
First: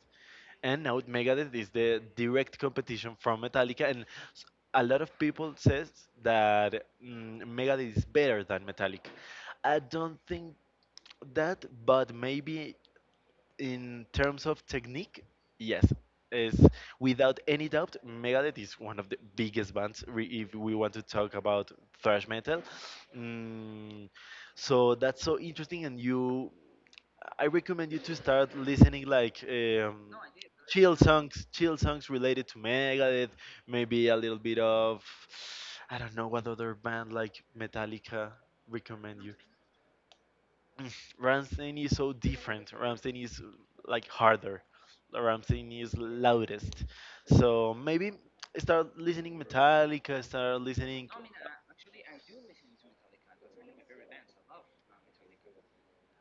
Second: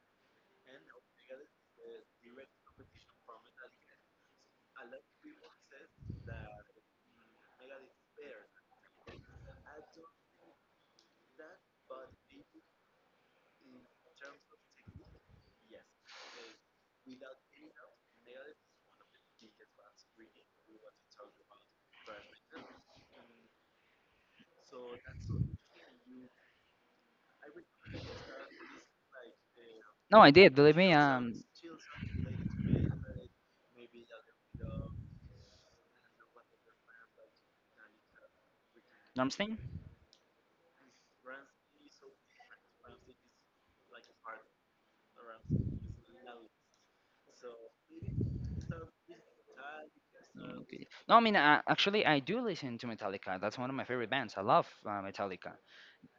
Speaker 2: And now Megadeth is the direct competition from Metallica, and s- a lot of people says that mm, Megadeth is better than Metallica. I don't think that, but maybe in terms of technique, yes, is without any doubt, Megadeth is one of the biggest bands re- if we want to talk about thrash metal. Mm, so that's so interesting, and you, I recommend you to start listening like um,
Speaker 1: No, I did. Believe me.
Speaker 2: chill
Speaker 1: Um,
Speaker 2: songs, chill songs related to Megadeth, maybe a little bit of, I don't know what other band like Metallica recommend.
Speaker 1: Rammstein.
Speaker 2: Ramstein is so different. Ramstein is like harder. Ramstein is loudest. So maybe start listening Metallica, start
Speaker 1: Okay.
Speaker 2: listening.
Speaker 1: No, I mean, uh, actually, I do listen to Metallica. That's one of my favorite bands. I love uh, Metallica,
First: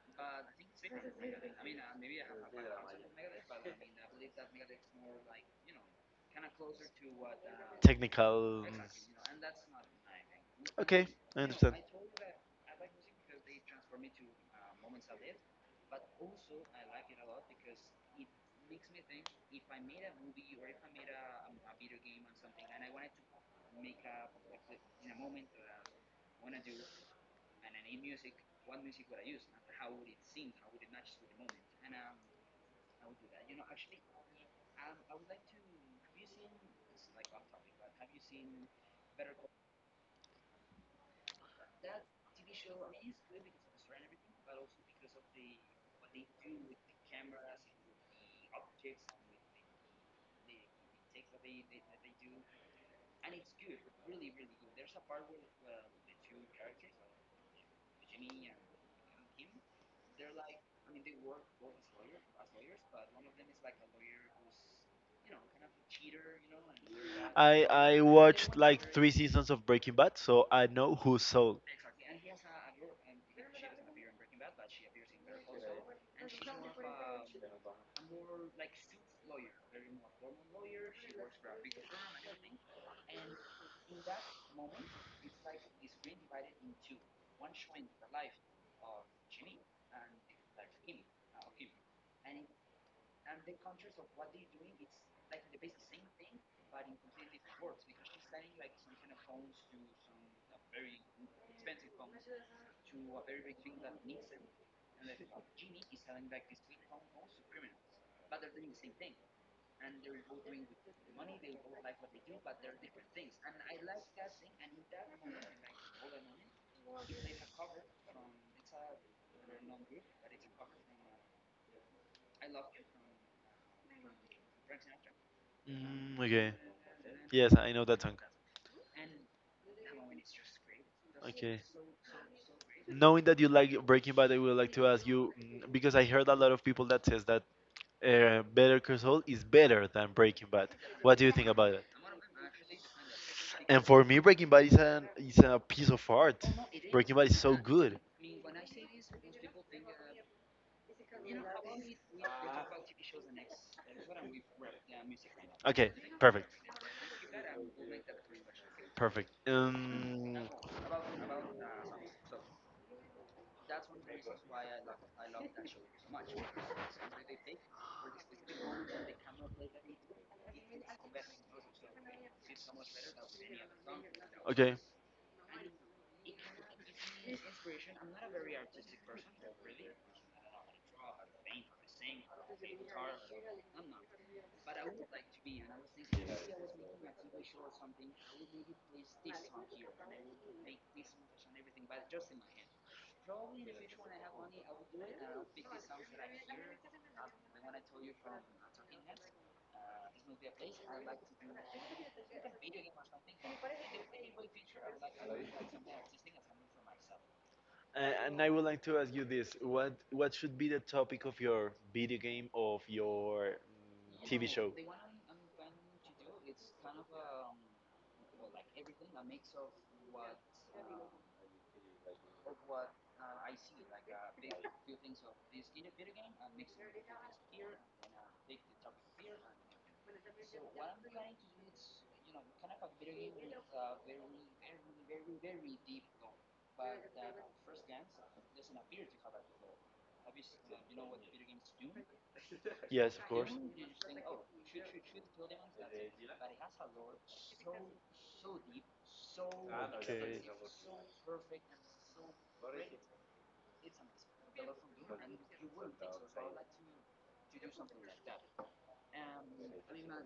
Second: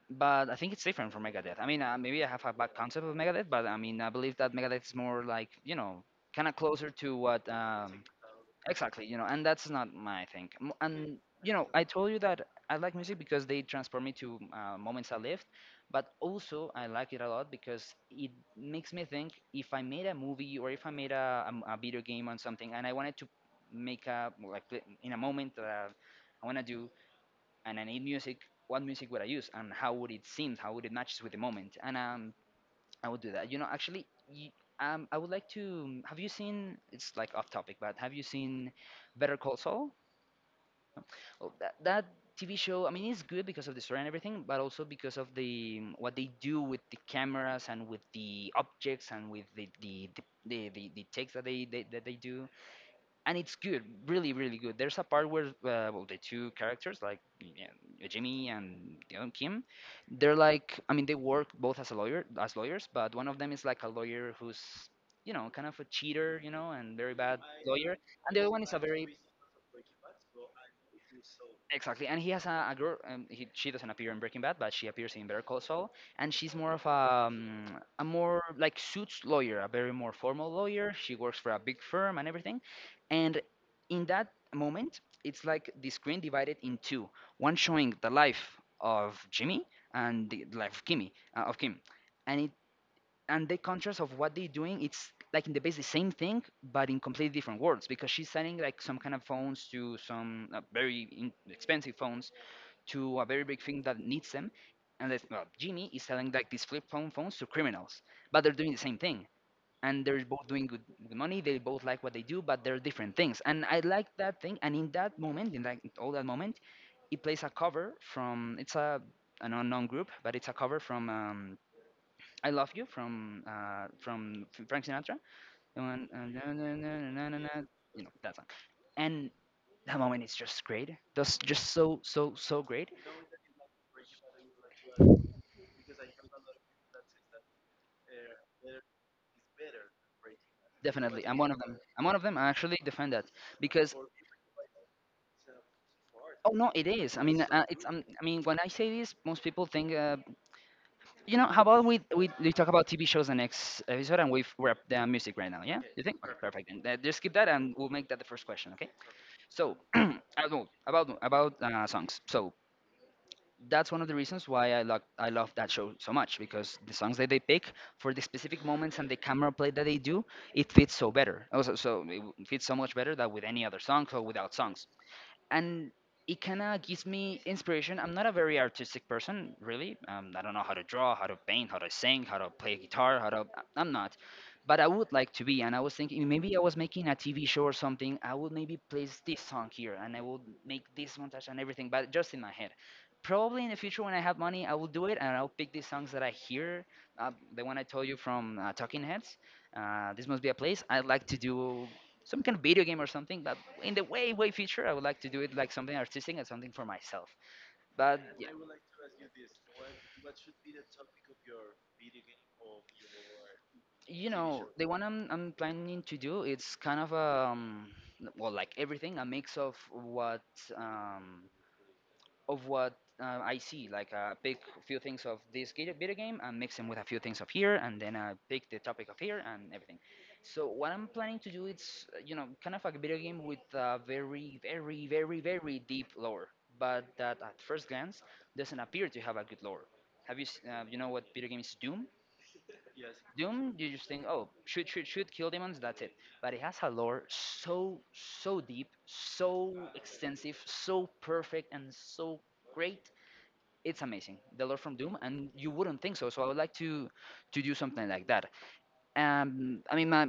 Speaker 1: but I think it's different from Megadeth. I mean, uh, maybe I have a bad concept of Megadeth, but I mean, I believe that Megadeth is more like you know, kind of closer to what um,
Speaker 2: Technical.
Speaker 1: exactly, you know, and that's not my thing. M-
Speaker 2: Okay,
Speaker 1: And
Speaker 2: I
Speaker 1: you know,
Speaker 2: understand.
Speaker 1: I told you that I like music because they transport me to uh, moments I lived, but also I like it a lot because it makes me think if I made a movie or if I made a, a m- a video game on something and I wanted to make a like play- in a moment that I, I want to do, and I need music, what music would I use, and how would it seem? How would it match with the moment? And um, I would do that. You know, actually, y um, I would like to. um, Have you seen? It's like off topic, but have you seen Better Call Saul? Well, that that T V show. I mean, it's good because of the story and everything, but also because of the um, what they do with the cameras and with the objects and with the the the the, the, the takes that they, they that they do, and it's good, really, really good. There's a part where, uh, well, the two characters, like yeah, Jimmy and the other Kim, they're like, I mean, they work both as a lawyer, as lawyers, but one of them is like a lawyer who's, you know, kind of a cheater, you know, and very bad
Speaker 2: uh, I
Speaker 1: lawyer,
Speaker 2: I
Speaker 1: and the other
Speaker 2: watched
Speaker 1: one is a
Speaker 2: like
Speaker 1: very.
Speaker 2: three seasons of Breaking Bad, so I know who's Saul. Yeah,
Speaker 1: Exactly, and he has a, a girl. Um, he, she doesn't appear in Breaking Bad, but she appears in Better Call Saul, and she's more of a, um, a more like suits lawyer, a very more formal lawyer. She works for a big firm and everything, and in that moment, it's like the screen divided in two. One showing the life of Jimmy and the life of Kimmy, uh, of Kim, and and the contrast of what they're doing, it's like in the base the same thing, but in completely different worlds, because she's selling like some kind of phones to some uh, very in- expensive phones to a very big thing that needs them. And that's, well, Jimmy is selling like these flip phone phones to criminals, but they're doing the same thing, and they're both doing good, good money. They both like what they do, but they're different things, and I like that thing. And in that moment, in like all that moment, it plays a cover from it's a an unknown group, but it's a cover from um, I Love You from uh, from F- Frank Sinatra. The one, uh,
Speaker 2: mm,
Speaker 1: na,
Speaker 2: okay.
Speaker 1: na, na, na, na, na.
Speaker 2: Yes, I know
Speaker 1: You
Speaker 2: that
Speaker 1: know
Speaker 2: song.
Speaker 1: that song, and that moment is just great. That's
Speaker 2: Okay.
Speaker 1: just so so so great.
Speaker 2: Knowing that you like Breaking Bad, I would like to ask you mm, because I heard a lot of people that says that uh, Better Call Saul is better than Breaking Bad. What
Speaker 1: Definitely,
Speaker 2: do you
Speaker 1: I'm one
Speaker 2: think
Speaker 1: of them.
Speaker 2: about it?
Speaker 1: I'm one of them. I actually defend that
Speaker 2: And
Speaker 1: because
Speaker 2: for me, Breaking Bad is an is a piece of art.
Speaker 1: Oh no, it is.
Speaker 2: Breaking
Speaker 1: I
Speaker 2: Bad
Speaker 1: mean,
Speaker 2: is so
Speaker 1: uh, it's um,
Speaker 2: good.
Speaker 1: I mean, when I say this, most people think. Uh, you know, how about we we, we talk about T V shows the next episode, and we wrap the music right now? Yeah,
Speaker 2: Okay,
Speaker 1: you think? Okay,
Speaker 2: perfect.
Speaker 1: perfect. And uh, just skip that, and we'll make that the first question. Okay.
Speaker 2: Perfect.
Speaker 1: So
Speaker 2: Um,
Speaker 1: about about about uh, songs. So that's one of the reasons why I love I love that show so much, because the songs that they pick for the specific moments and the camera play that they do, it fits so better. Also, so it w- fits so much better than with any other song or without
Speaker 2: okay.
Speaker 1: songs, and it kind of gives me inspiration. I'm not a very artistic person, really. Um, I don't know how to draw, how to paint, how to sing, how to play guitar, how to. I'm not. But I would like to be, and I was thinking, maybe I was making a T V show or something. I would maybe place this song here, and I would make this montage and everything, but just in my head. Probably in the future, when I have money, I will do it, and I'll pick these songs that I hear. Uh, the one I told you from uh, Talking Heads. Uh, this must be a place I'd like to do some kind of video game or something. But in the way way future, I would like to do it like something artistic and something for myself.
Speaker 2: A-
Speaker 1: But
Speaker 2: And
Speaker 1: yeah,
Speaker 2: I would like to ask you this: what what should be the topic of your video game of your mm,
Speaker 1: you
Speaker 2: T V
Speaker 1: know,
Speaker 2: show?
Speaker 1: the one I'm I'm planning to do, it's kind of um well, like everything, a mix of what um of what uh, I see. Like uh, pick a few things of this gi- video game and mix them with a few things of here, and then uh, pick the topic of here and everything. So what I'm planning to do is, uh, you know, kind of like a video game with a very, very, very, very deep lore, but that at first glance doesn't appear to have a good lore. Have you, s- uh, you know what video game is Doom?
Speaker 2: Yes, of course.
Speaker 1: Doom, you just think, oh, shoot, shoot, shoot, kill demons, that's it. But it has a lore so, so deep, so
Speaker 2: Okay.
Speaker 1: extensive, so perfect, and so great. It's amazing, the lord from Doom, and you wouldn't think so. So I would like to to do something like that. um I mean, my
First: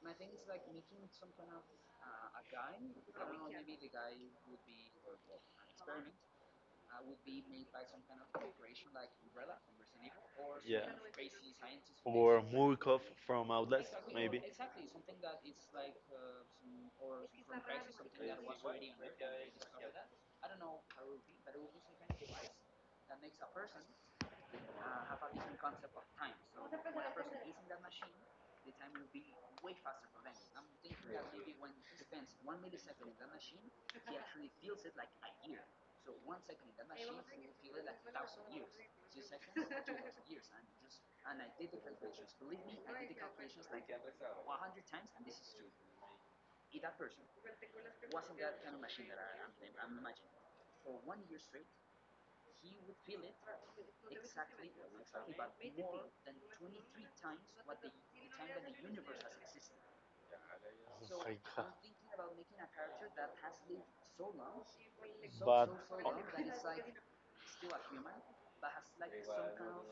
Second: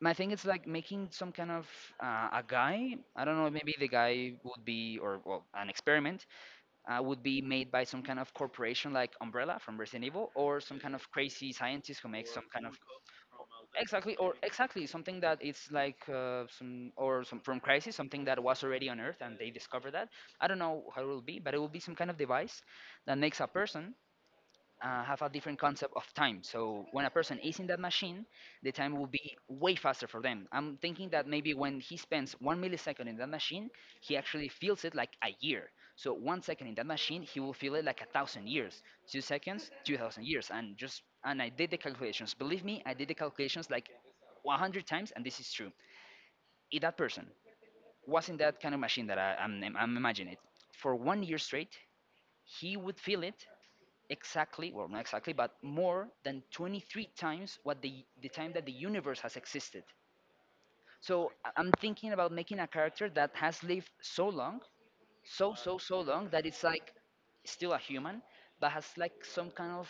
Speaker 1: my thing is like making some kind of uh, a guy, I don't know, maybe the guy would be, or well, an experiment uh, would be made by some kind of corporation like Umbrella from Resident Evil, or some
Speaker 2: Yeah.
Speaker 1: kind of crazy scientist who makes
Speaker 2: Or
Speaker 1: some kind of.
Speaker 2: Murkov from Outlast,
Speaker 1: Exactly, or
Speaker 2: maybe.
Speaker 1: exactly something that it's like uh, some or some from crisis, something that was already on earth, and they discovered that. I don't know how it will be, but it will be some kind of device that makes a person uh, have a different concept of time. So when a person is in that machine, the time will be way faster for them. I'm thinking that maybe when he spends one millisecond in that machine, he actually feels it like a year. So one second in that machine, he will feel it like a thousand years. Two seconds, two thousand years, and just and I did the calculations. Believe me, I did the calculations like one hundred times, and this is true. If that person was in that kind of machine that I, I'm, I'm imagining it, for one year straight, he would feel it exactly, well, not exactly, but more than twenty-three times what the, the time that the universe has existed.
Speaker 2: Oh my
Speaker 1: So I-
Speaker 2: god.
Speaker 1: I'm thinking about making a character that has lived so long, so
Speaker 2: But-
Speaker 1: so so long, that it's like still a human but has like some kind of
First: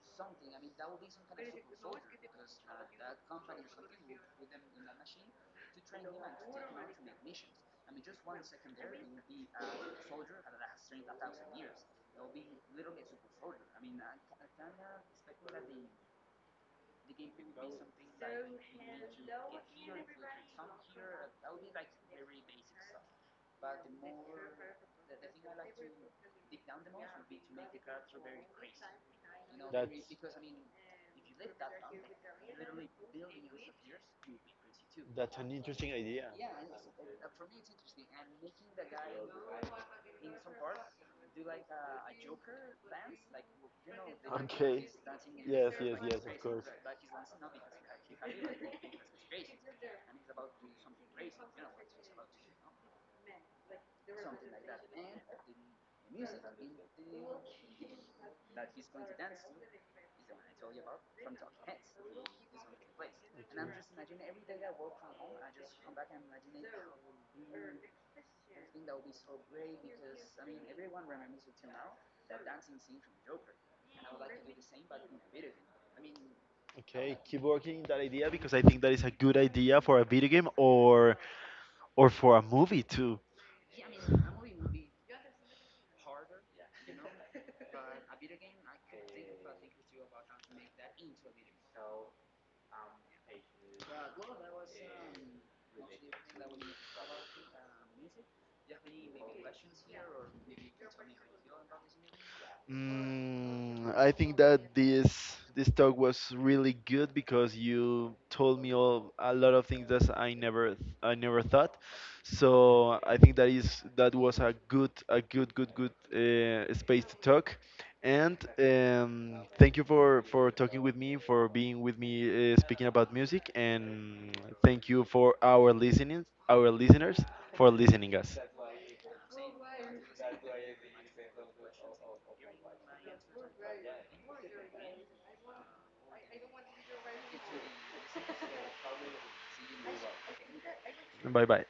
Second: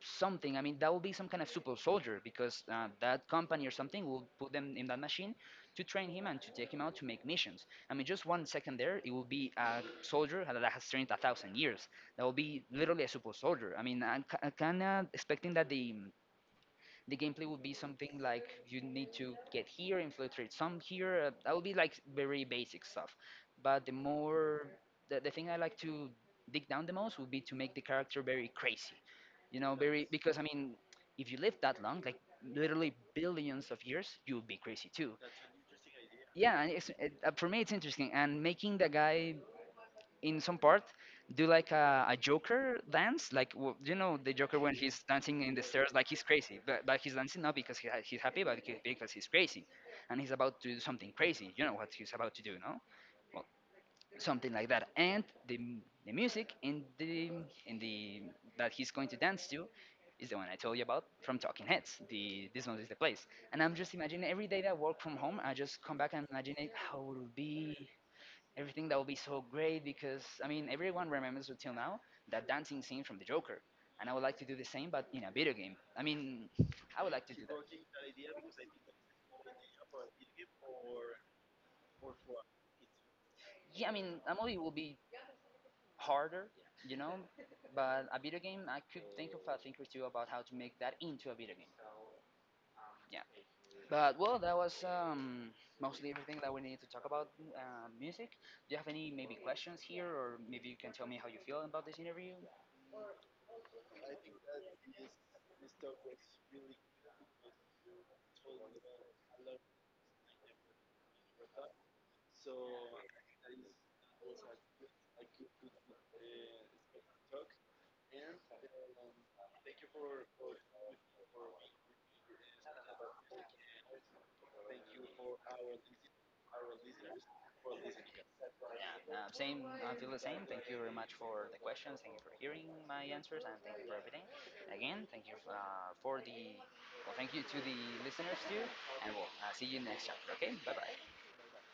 Speaker 1: something. I mean, that will be some kind of super soldier, because uh, that company or something will put them in that machine to train him and to take him out to make missions. I mean, just one second there, it will be a soldier that has trained a thousand years. That will be literally a super soldier. I mean, I'm kind of expecting that the the gameplay would be something like, you need to get here, infiltrate some here. Uh, that would be like very basic stuff. But the more the, the thing I like to dig down the most would be to make the character very crazy. You know, very,
Speaker 2: That's-
Speaker 1: because I mean, if you live that long, like literally billions of years, you would be crazy too.
Speaker 2: That's an interesting idea.
Speaker 1: Yeah, and it's, it, uh, for me it's interesting. And making the guy in some part do like a, a Joker dance, like w- you know the Joker when he's dancing in the stairs, like he's crazy, but, but, he's dancing, not because he, ha- he's happy, but because because he's crazy, and he's about to do something crazy. You know what he's about to do, no? Well, something like that. And the m- the music in the in the that he's going to dance to, is the one I told you about from Talking Heads. The this one is the place. And
Speaker 2: Okay.
Speaker 1: I'm just imagining every day that I work from home, I just come back and imagine it, how it will be, everything that would be so great, because I mean, everyone remembers until now that dancing scene from the Joker, and I would like to do the same but in a video game. I mean, I would
Speaker 2: Okay,
Speaker 1: like to do
Speaker 2: keep
Speaker 1: that.
Speaker 2: working that idea because I think that is a good idea for a video game or or for a movie too.
Speaker 1: Yeah, I mean a movie will be harder, you know, but a video game, I could think of a thing or two about how to make that into a video game. Yeah, but well, that was um, mostly everything that we needed to talk about uh, music. Do you have any maybe questions here, or maybe you can tell me how you feel about this interview?
Speaker 2: Mm, I think that this this talk was really good because you told me all, a lot of things that I never th- I never thought. So I think that is that was a good a good good good uh, space to talk. And um, thank you for for talking with me, for being with me, uh, speaking about music, and thank you for our listening our listeners for listening us.
Speaker 1: Uh, same, I feel the same. Thank you very much for the questions. Thank you for hearing my answers, and thank you for everything. Again, thank you uh, for the well, thank you to the listeners too, and we'll uh, see you next chapter. Okay, bye bye.
Speaker 2: Bye bye.